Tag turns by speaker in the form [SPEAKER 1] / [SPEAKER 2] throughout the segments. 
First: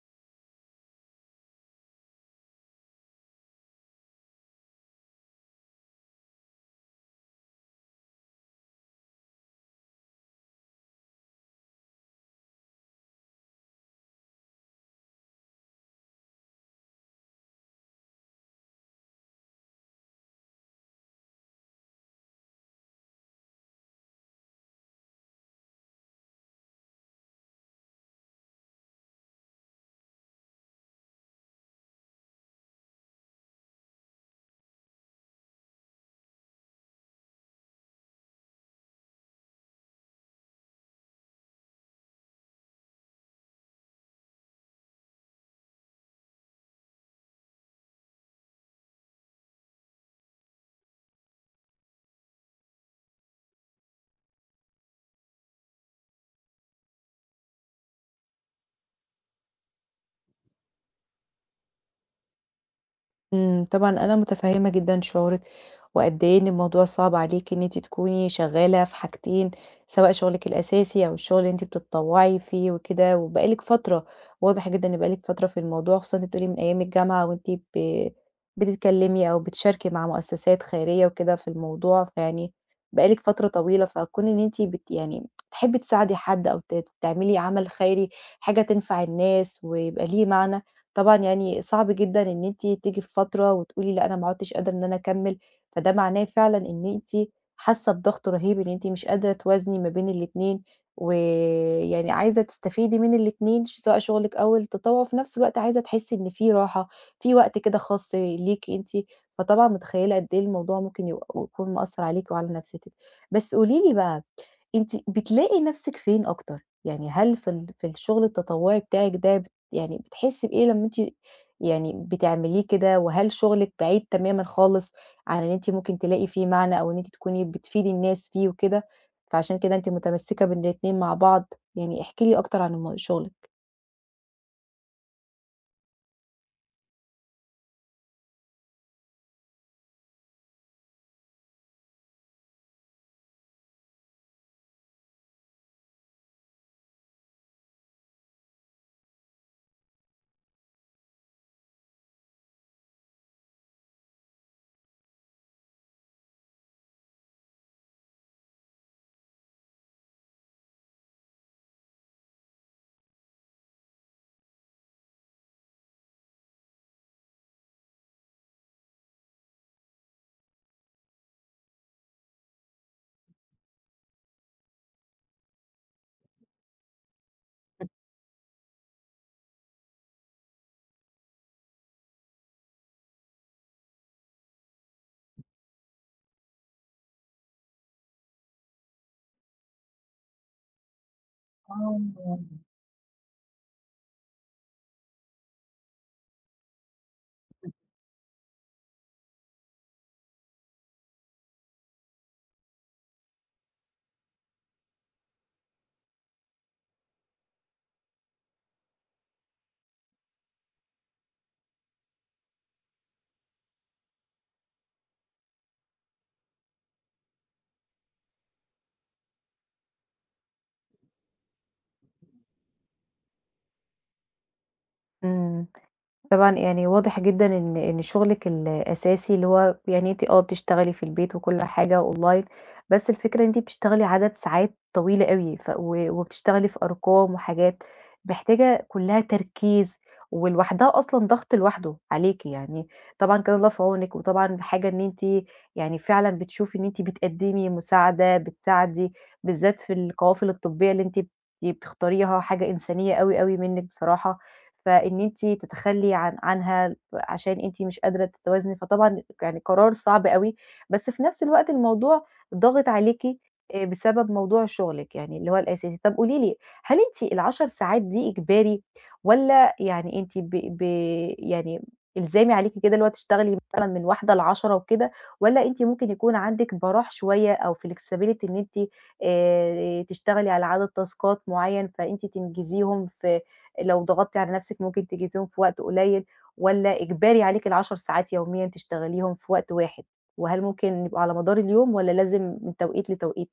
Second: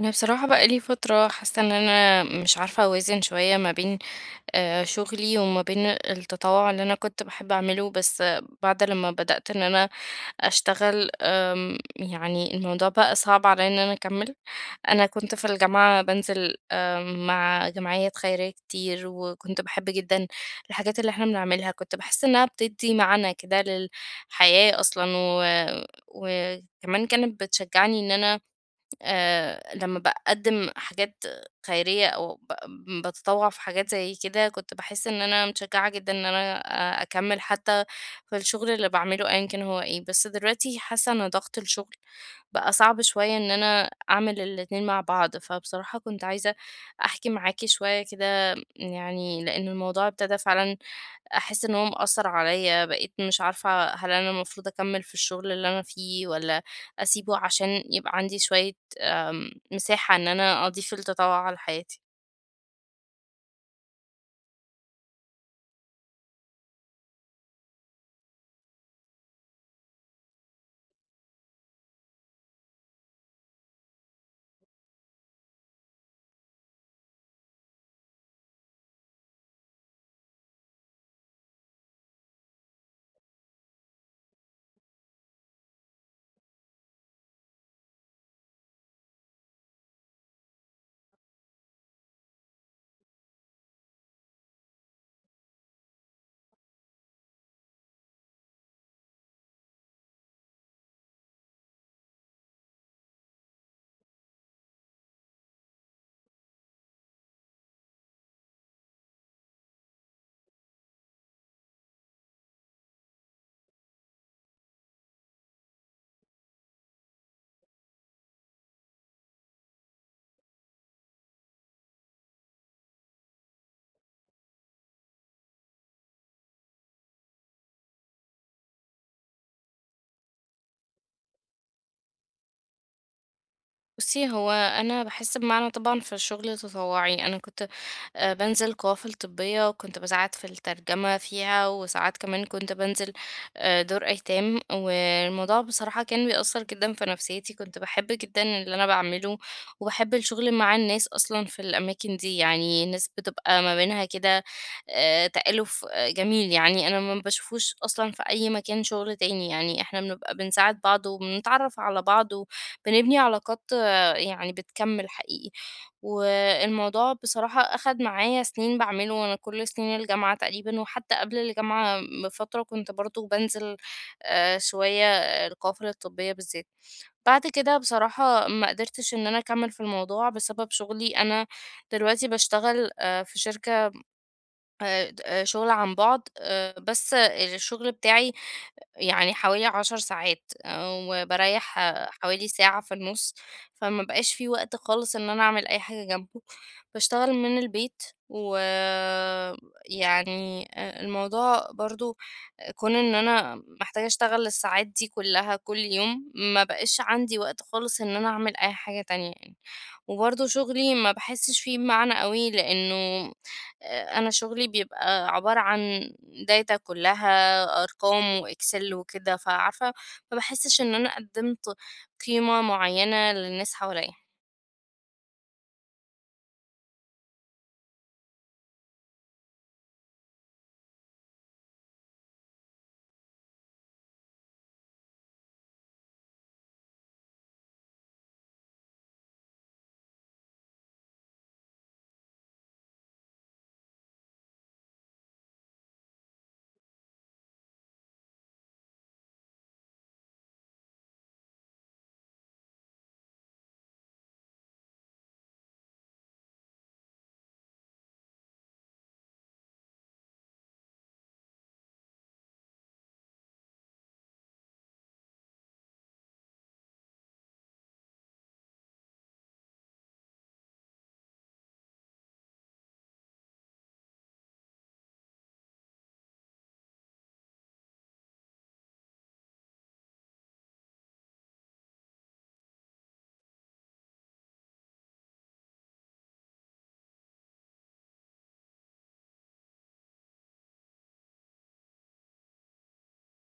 [SPEAKER 1] أنا بصراحة بقى لي فترة حاسة إن أنا مش عارفة أوازن شوية ما بين شغلي وما بين التطوع اللي أنا كنت بحب أعمله بس بعد لما بدأت إن أنا أشتغل يعني الموضوع بقى صعب عليا إن أنا أكمل. أنا كنت في الجامعة بنزل مع جمعيات خيرية كتير وكنت بحب جدا الحاجات اللي احنا بنعملها، كنت بحس إنها بتدي معنى كده للحياة أصلا وكمان كانت بتشجعني إن أنا لمّا باقدّم حاجات خيرية أو باتطوّع في حاجات زي كده، كنت باحس إن أنا متشجعة جدًا إن أنا أكمّل حتى في الشغل اللي باعمله أيًا كان هو إيه، بس دلوقتي حاسة إن ضغط الشغل بقى صعب شوية إن أنا أعمل الاتنين مع بعض، فبصراحة كنت عايزة أحكي معاكِ شوية كده يعني، لإن الموضوع ابتدى فعلًا أحس إن هو مأثّر عليَّ، بقيت مش عارفة هل أنا المفروض أكمّل في الشغل اللي أنا فيه والّا أسيبه عشان يبقى عندي شوية مساحة إن أنا أضيف التطوع على حياتي.
[SPEAKER 2] طبعًا أنا متفهمة جدًا شعورِك، وقد إيه إن الموضوع صعب عليكِ إن أنتِ تكوني شغالة في حاجتين، سواء شغلِك الأساسي أو الشغل اللي أنتِ بتتطوعي فيه وكده، وبقى لِك فترة، واضح جدًا إن بقى لِك فترة في الموضوع، خصوصًا أنتِ بتقولي من أيام الجامعة وأنتِ ب بتتكلمي أو بتشاركي مع مؤسسات خيرية وكده في الموضوع، فيعني بقى لِك فترة طويلة، فكون إن أنتِ يعني تحبي تساعدي حد أو تعملي عمل خيري، حاجة تنفع الناس ويبقى ليه معنى. طبعًا يعني صعب جدًا إن أنتِ تيجي في فترة وتقولي لأ أنا ما عُدتش قادرة إن أنا أكمّل، فده معناه فعلًا إن أنتِ حاسة بضغط رهيب إن أنتِ مش قادرة توازني ما بين الاتنين، ويعني عايزة تستفيدي من الاتنين سواء شغلِك أو التطوع، وفي نفس الوقت عايزة تحسي إن في راحة، في وقت كده خاص ليكِ أنتِ، فطبعًا متخيلة قد إيه الموضوع ممكن يبقى يكون مأثّر عليكِ وعلى نفسيتِك. بس قولي لي بقى، أنتِ بتلاقي نَفْسِك فين أكتر؟ يعني هل في الشغل التطوعي بتاعِك ده يعني بتحسّي بإيه لمّا أنتِ يعني بتعمليه كده، وهل شغلِك بعيد تمامًا خالص عن إن أنتِ ممكن تلاقي فيه معنى أو إن أنتِ تكوني بتفيدي الناس فيه وكده، فعشان كده أنتِ متمسّكة الاتنين مع بعض؟ يعني احكي لي أكتر عن شغلِك.
[SPEAKER 1] بُصّي، هو أنا باحس بمعنى طبعًا في الشغل التطوعي، أنا كنت بانزل قوافل طبية، وكنت باساعد في الترجمة فيها، وساعات كمان كنت بانزل دور أيتام، والموضوع بصراحة كان بيأثّر جدًا في نفسيتي، كنت باحب جدًا اللي أنا باعمله، وباحب الشغل مع الناس أصلًا في الأماكن دي، يعني الناس بتبقى ما بينها كده تآلُف جميل، يعني أنا ما باشوفوش أصلًا في أي مكان شغل تاني، يعني إحنا بنبقى بنساعد بعض، وبنتعرّف على بعض، وبنبني علاقات يعني بتكمل حقيقي. والموضوع بصراحة أخد معايا سنين بعمله، أنا كل سنين الجامعة تقريبا، وحتى قبل الجامعة بفترة كنت برضو بنزل شوية القوافل الطبية بالذات. بعد كده بصراحة ما قدرتش إن أنا أكمل في الموضوع بسبب شغلي. أنا دلوقتي بشتغل في شركة، شغل عن بعد، بس الشغل بتاعي يعني حوالي 10 ساعات، آه، وباريّح
[SPEAKER 2] آه.
[SPEAKER 1] حوالي ساعة في النُص، فما بقاش في وقت خالص إن أنا أعمل أي حاجة جنبه، باشتغل من البيت، ويعني الموضوع برضه كون إن أنا محتاجة أشتغل الساعات دي كلّها كل يوم، ما بقاش عندي وقت خالص إن أنا أعمل أي حاجة تانية يعني. وبرضه شغلي ما باحسّش فيه بمعنى أوي، لإنه أنا شغلي بيبقى عبارة عن data كلّها أرقام وexcel وكده، فعارفة ما باحسّش إن أنا قدّمت قيمة معيّنة للناس حواليّا.
[SPEAKER 2] إمم. طبعًا يعني واضح جدًا إن شغلِك الأساسي اللي هو يعني أنتِ بتشتغلي في البيت وكل حاجة أونلاين، بس الفكرة إن أنتِ بتشتغلي عدد ساعات طويلة أوي ف و وبتشتغلي في أرقام وحاجات محتاجة كلها تركيز، ولوحدها أصلًا ضغط لوحده عليكِ يعني، طبعًا كان الله في عونِك، وطبعًا حاجة إن أنتِ يعني فعلًا بتشوفي إن أنتِ بتقدمي مساعدة، بتساعدي بالذات في القوافل الطبية اللي أنتِ بتختاريها، حاجة إنسانية أوي، أوي منِك بصراحة. فإن أنتِ تتخلّي عنها عشان أنتِ مش قادرة تتوازني، فطبعًا يعني قرار صعب أوي، بس في نفس الوقت الموضوع ضاغط عليكِ بسبب موضوع شغلِك يعني اللي هو الأساسي. طب قولي لي، هل أنتِ ال10 ساعات دي إجباري والّا يعني أنتِ ب ب يعني إلزامي عليكِ كده اللي هو تشتغلي مثلًا من 13:00 ل22:00 وكده، والّا أنتِ ممكن يكون عندِك براح شوية أو flexibility إن أنتِ تشتغلي على عدد تاسكات معيّن فأنتِ تنجزيهم في، لو ضغطتِ على نفسِك ممكن تجهزيهم في وقت قليل، والّا إجباري عليكِ ال10 ساعات يوميًا تشتغليهم في وقت واحد؟ وهل ممكن يبقوا على مدار اليوم والّا لازم من توقيت لتوقيت؟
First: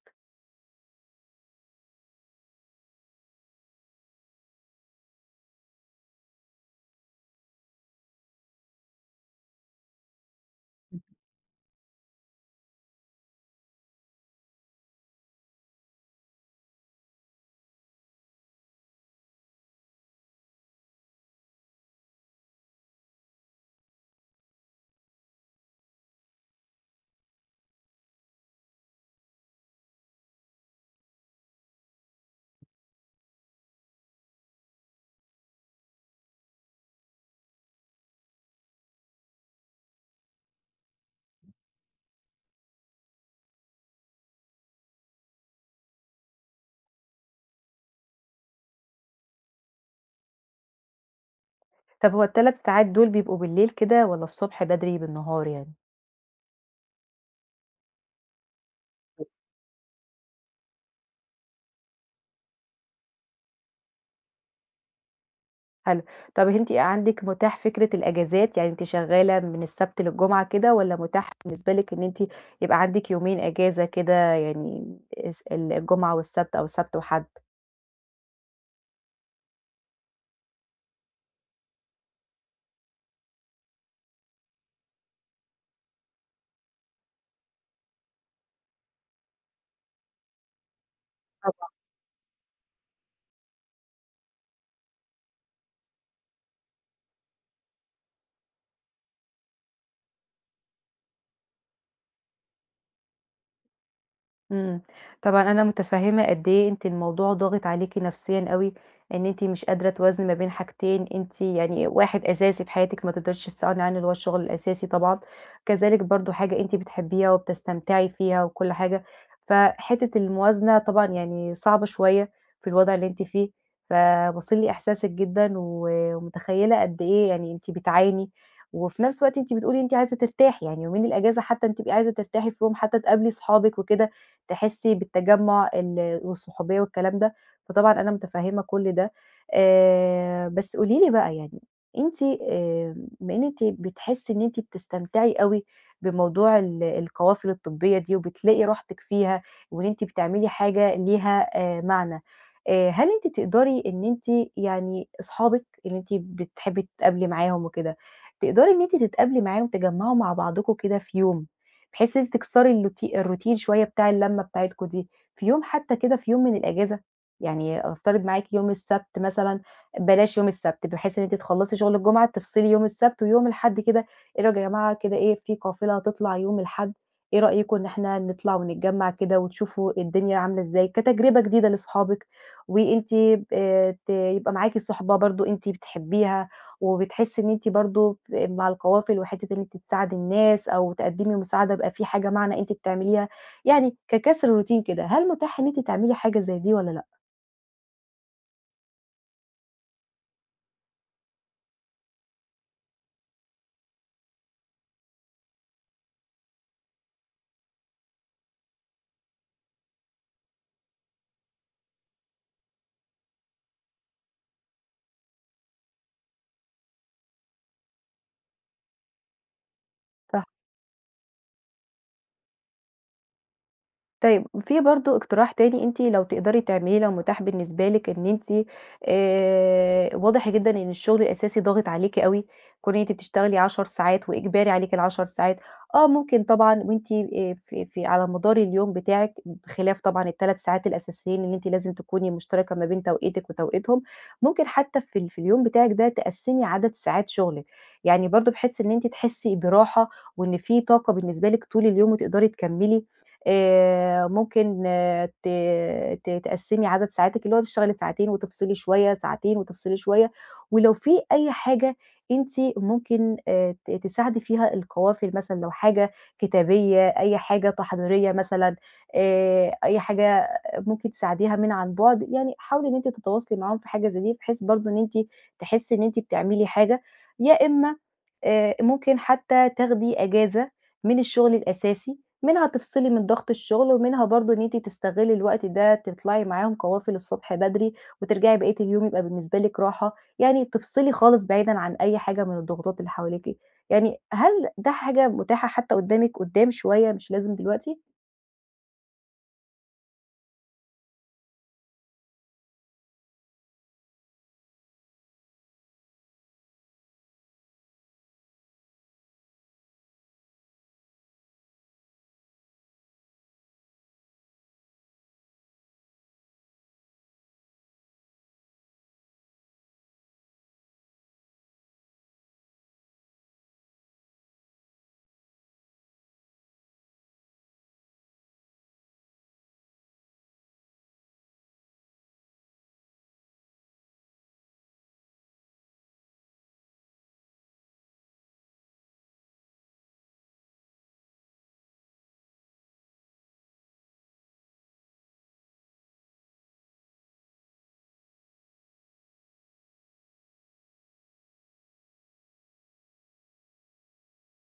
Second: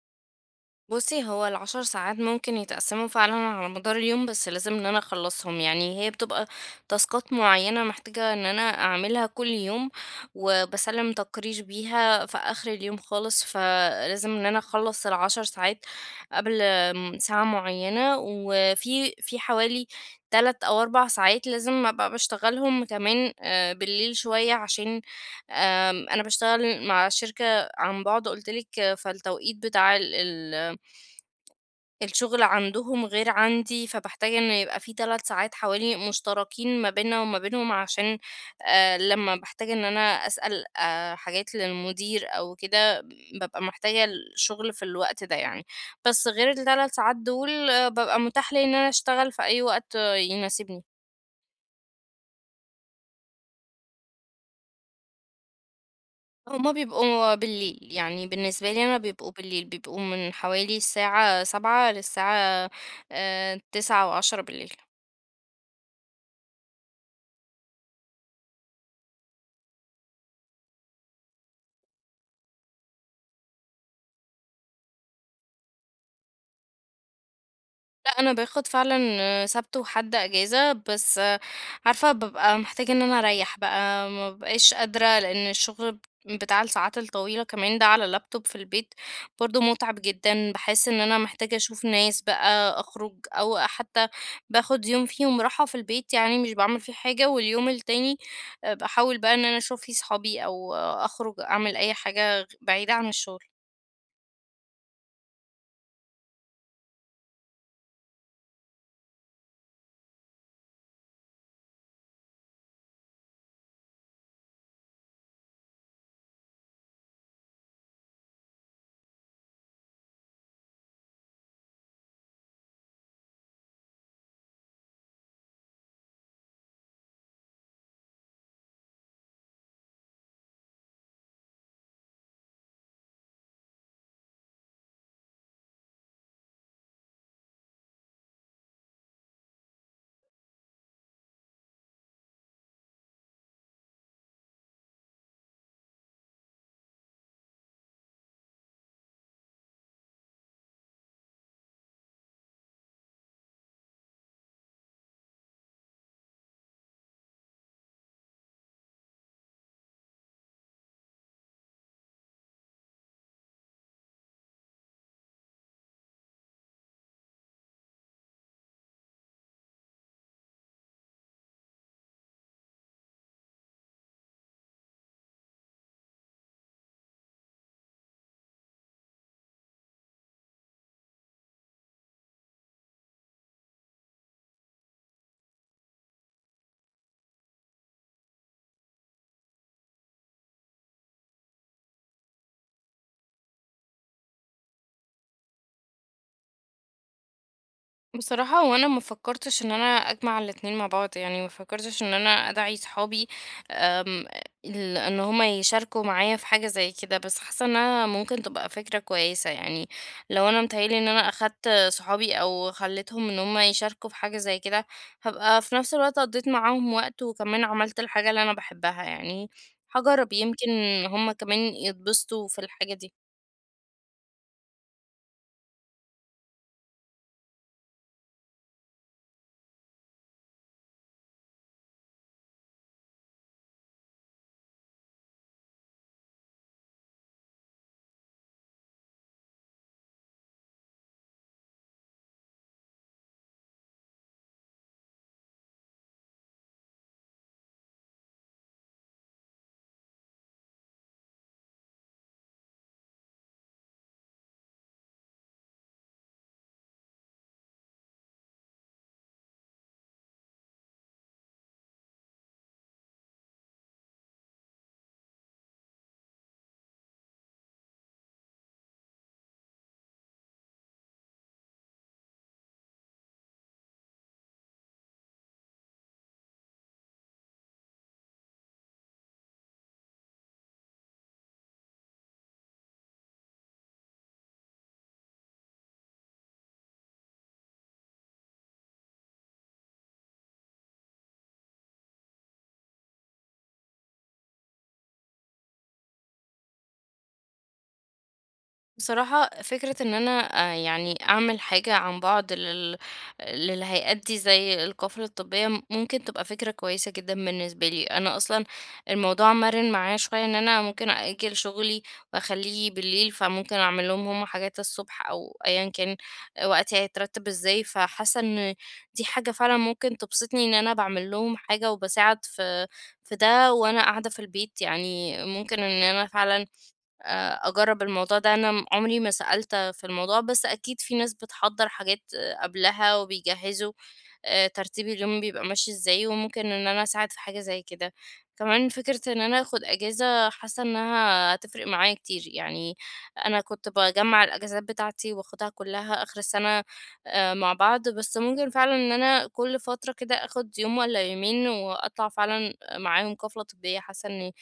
[SPEAKER 1] بُصّي، هو ال10 ساعات ممكن يتقسّموا فعلًا على مدار اليوم، بس لازم إن أنا أخلّصهم، يعني هي بتبقى تاسكات معيّنة محتاجة إن أنا أعملها كل يوم، وباسلّم تقرير بيها في آخر اليوم خالص، فلازم إن أنا أخلّص ال10 ساعات قبل ساعة معيّنة، وفي حوالي 3 أو 4 ساعات لازم أبقى باشتغلهم كمان بالليل شوية عشان أنا باشتغل مع شركة عن بُعد قُلت لِك، فالتوقيت بتاع ال الشغل عندهم غير عندي، فباحتاج إن يبقى في 3 ساعات حوالي مشتركين ما بيننا وما بينهم عشان لمّا باحتاج إن أنا أسأل حاجات للمدير أو كده، بابقى محتاجة الشغل في الوقت ده يعني. بس غير ال3 ساعات دول بابقى متاح ليّا إن أنا أشتغل في أي وقت يناسبني.
[SPEAKER 2] طب هو ال3 ساعات دول بيبقوا بالليل كده والّا الصبح بدري بالنهار يعني؟
[SPEAKER 1] هُم بيبقوا بالليل، يعني بالنسبة لي أنا بيبقوا بالليل، بيبقوا من حوالي الساعة 19:00 للساعة 21:00 أو 22:00.
[SPEAKER 2] حلو. طب أنتِ عندِك متاح فكرة الأجازات، يعني أنتِ شغالة من السبت للجمعة كده والّا متاح بالنسبة لِك إن أنتِ يبقى عندِك يومين إجازة كده يعني الجمعة والسبت أو السبت وحد؟
[SPEAKER 1] لأ، أنا باخد فعلًا سَبت وحد إجازة، بس عارفة بابقى محتاجة إن أنا أريّح بقى، ما بابقاش قادرة لإن الشغل بتاع الساعات الطويلة كمان ده على اللابتوب في البيت برضه مُتعب جدًا، باحس إن أنا محتاجة أشوف ناس بقى، أخرج أو حتى باخد يوم فيهم راحة في البيت، يعني مش باعمل فيه حاجة، واليوم التاني باحاول بقى إن أنا أشوف فيه صحابي أو أخرج أعمل أي حاجة بعيدة عن الشغل.
[SPEAKER 2] إمم، طبعًا أنا متفهمة قد إيه أنتِ الموضوع ضاغط عليكِ نفسيًا أوي، إن أنتِ مش قادرة توازني ما بين حاجتين، أنتِ يعني واحد أساسي في حياتِك ما تقدريش تستغني عنه اللي هو الشغل الأساسي طبعًا، كذلك برضه حاجة أنتِ بتحبيها وبتستمتعي فيها وكل حاجة، فحتة الموازنة طبعًا يعني صعبة شوية في الوضع اللي أنتِ فيه، فواصل لي إحساسِك جدًا، و ومتخيلة قد إيه يعني أنتِ بتعاني، وفي نفس الوقت أنتِ بتقولي أنتِ عايزة ترتاحي يعني يومين الأجازة حتى أنتِ بتبقي عايزة ترتاحي فيهم، حتى تقابلي صحابِك وكده، تحسي بالتجمُّع والصحوبية والكلام ده، فطبعًا أنا متفهّمة كل ده. بس قولي لي بقى يعني أنتِ، بما إن أنتِ بتحسّي إن أنتِ بتستمتعي أوي بموضوع القوافل الطبّية دي وبتلاقي راحتِك فيها وإن أنتِ بتعملي حاجة ليها معنى، هل أنتِ تقدري إن أنتِ يعني أصحابِك اللي أنتِ بتحبّي تتقابلي معاهم وكده، تقدري إن أنتِ تتقابلي معاهم تجمّعوا مع بعضكم كده في يوم بحيث إن أنتِ تكسري الروتين شوية بتاع اللمة بتاعتكم دي، في يوم حتى كده، في يوم من الأجازة، يعني أفترض معاكِ يوم السبت مثلًا، بلاش يوم السبت، بحيث إن أنتِ تخلّصي شغل الجمعة تفصلي يوم السبت ويوم الأحد كده، إيه رأيكم يا جماعة كده، إيه، في قافلة هتطلع يوم الأحد، إيه رأيكم إن إحنا نطلع ونتجمّع كده وتشوفوا الدنيا عاملة إزاي، كتجربة جديدة لأصحابِك، وأنتِ ت يبقى معاكِ صُحبة برضه أنتِ بتحبيها. وبتحسي إن أنتِ برضه مع القوافل وحتّة إن أنتِ تساعدي الناس أو تقدّمي مساعدة يبقى في حاجة معنى أنتِ بتعمليها، يعني ككسر روتين كده. هل متاح إن أنتِ تعملي حاجة زي دي والّا
[SPEAKER 1] بصراحة هو أنا ما فكرتش إن أنا أجمع الاتنين مع بعض، يعني ما فكرتش إن أنا أدعي صحابي أم، إن هما يشاركوا معايا في حاجة زي كده، بس حاسة إنها ممكن تبقى فكرة كويسة يعني. لو أنا متهيألي إن أنا أخدت صحابي أو خليتهم إن هما يشاركوا في حاجة زي كده، هبقى في نفس الوقت قضيت معاهم وقت وكمان عملت الحاجة اللي أنا بحبها يعني. هجرب
[SPEAKER 2] لأ؟
[SPEAKER 1] يمكن هما كمان يتبسطوا في الحاجة دي.
[SPEAKER 2] طيب في برضه اقتراح تاني أنتِ لو تقدري تعمليه لو متاح بالنسبة لِك إن أنتِ، واضح جدًا إن الشغل الأساسي ضاغط عليكِ أوي، كون إن أنتِ بتشتغلي 10 ساعات وإجباري عليكِ ال10 ساعات، ممكن طبعًا وأنتِ في على مدار اليوم بتاعِك بخلاف طبعًا ال3 ساعات الأساسيين اللي أنتِ لازم تكوني مشتركة ما بين توقيتِك وتوقيتهم، ممكن حتى في اليوم بتاعِك ده تقسّمي عدد ساعات شغلِك، يعني برضه بحيث إن أنتِ تحسي براحة وإن في طاقة بالنسبة لِك طول اليوم وتقدري تكمّلي، ممكن، آه، ت ت تقسّمي عدد ساعاتِك، اللي هو تشتغلي ساعتين وتفصلي شوية، ساعتين وتفصلي شوية، ولو في أي حاجة أنتِ ممكن ت تساعدي فيها القوافل مثلًا، لو حاجة كتابية، أي حاجة تحضيرية مثلًا، أي حاجة ممكن تساعديها من عن بُعد، يعني حاولي إن أنتِ تتواصلي معاهم في حاجة زي دي، بحيث برضه إن أنتِ تحسّي إن أنتِ بتعملي حاجة، يا إمّا ممكن حتى تاخدي إجازة من الشغل الأساسي، منها تفصلي من ضغط الشغل، ومنها برضه إن أنتِ تستغلّي الوقت ده تطلعي معاهم قوافل الصبح بدري، وترجعي بقية اليوم يبقى بالنسبة لِك راحة، يعني تفصلي خالص بعيدًا عن أي حاجة من الضغوطات اللي حواليكِ. يعني هل ده حاجة متاحة حتى قدّامِك قدّام شوية مش لازم دلوقتي؟
[SPEAKER 1] بصراحة فكرة ان انا يعني اعمل حاجة عن بعد للهيئات دي زي القافلة الطبية ممكن تبقى فكرة كويسة جدا بالنسبة لي. انا اصلا الموضوع مرن معايا شوية ان انا ممكن اجل شغلي واخليه بالليل، فممكن اعمل لهم هم حاجات الصبح او ايا كان وقتي هيترتب ازاي. فحاسة ان دي حاجة فعلا ممكن تبسطني، ان انا بعمل لهم حاجة وبساعد في ده وانا قاعدة في البيت، يعني ممكن ان انا فعلا أجرّب الموضوع ده. أنا عمري ما سألت في الموضوع، بس أكيد في ناس بتحضّر حاجات قبلها وبيجهّزوا ترتيب اليوم بيبقى ماشي إزاي، وممكن إن أنا أساعد في حاجة زي كده. كمان فكرة إن أنا آخُد إجازة حاسة إنها هتفرق معايا كتير، يعني أنا كنت باجمّع الأجازات بتاعتي وآخُدها كُلّها آخِر السَنة مع بعض، بس ممكن فعلًا إن أنا كل فترة كده آخُد يوم والّا يومين وأطلع فعلًا معاهم كَفْلة طبية، حاسة إني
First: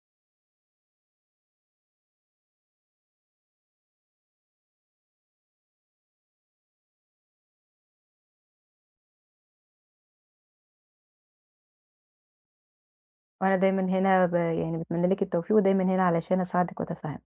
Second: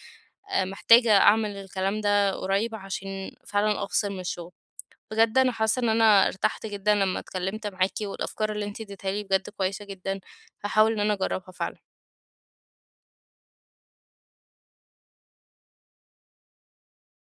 [SPEAKER 1] محتاجة أعمل الكلام ده قريب عشان فعلًا أفصل من الشغل. بجد أنا حاسة إن أنا ارتحت جدًا لمّا اتكلمت معاكِ، والأفكار اللي أنتِ اديتيها لي بجد كويسة جدًا، هاحاول إن أنا أجربها فعلًا.
[SPEAKER 2] وأنا دايمًا هنا، يعني باتمنى لِك التوفيق ودايمًا هنا علشان أساعدِك وأتفهم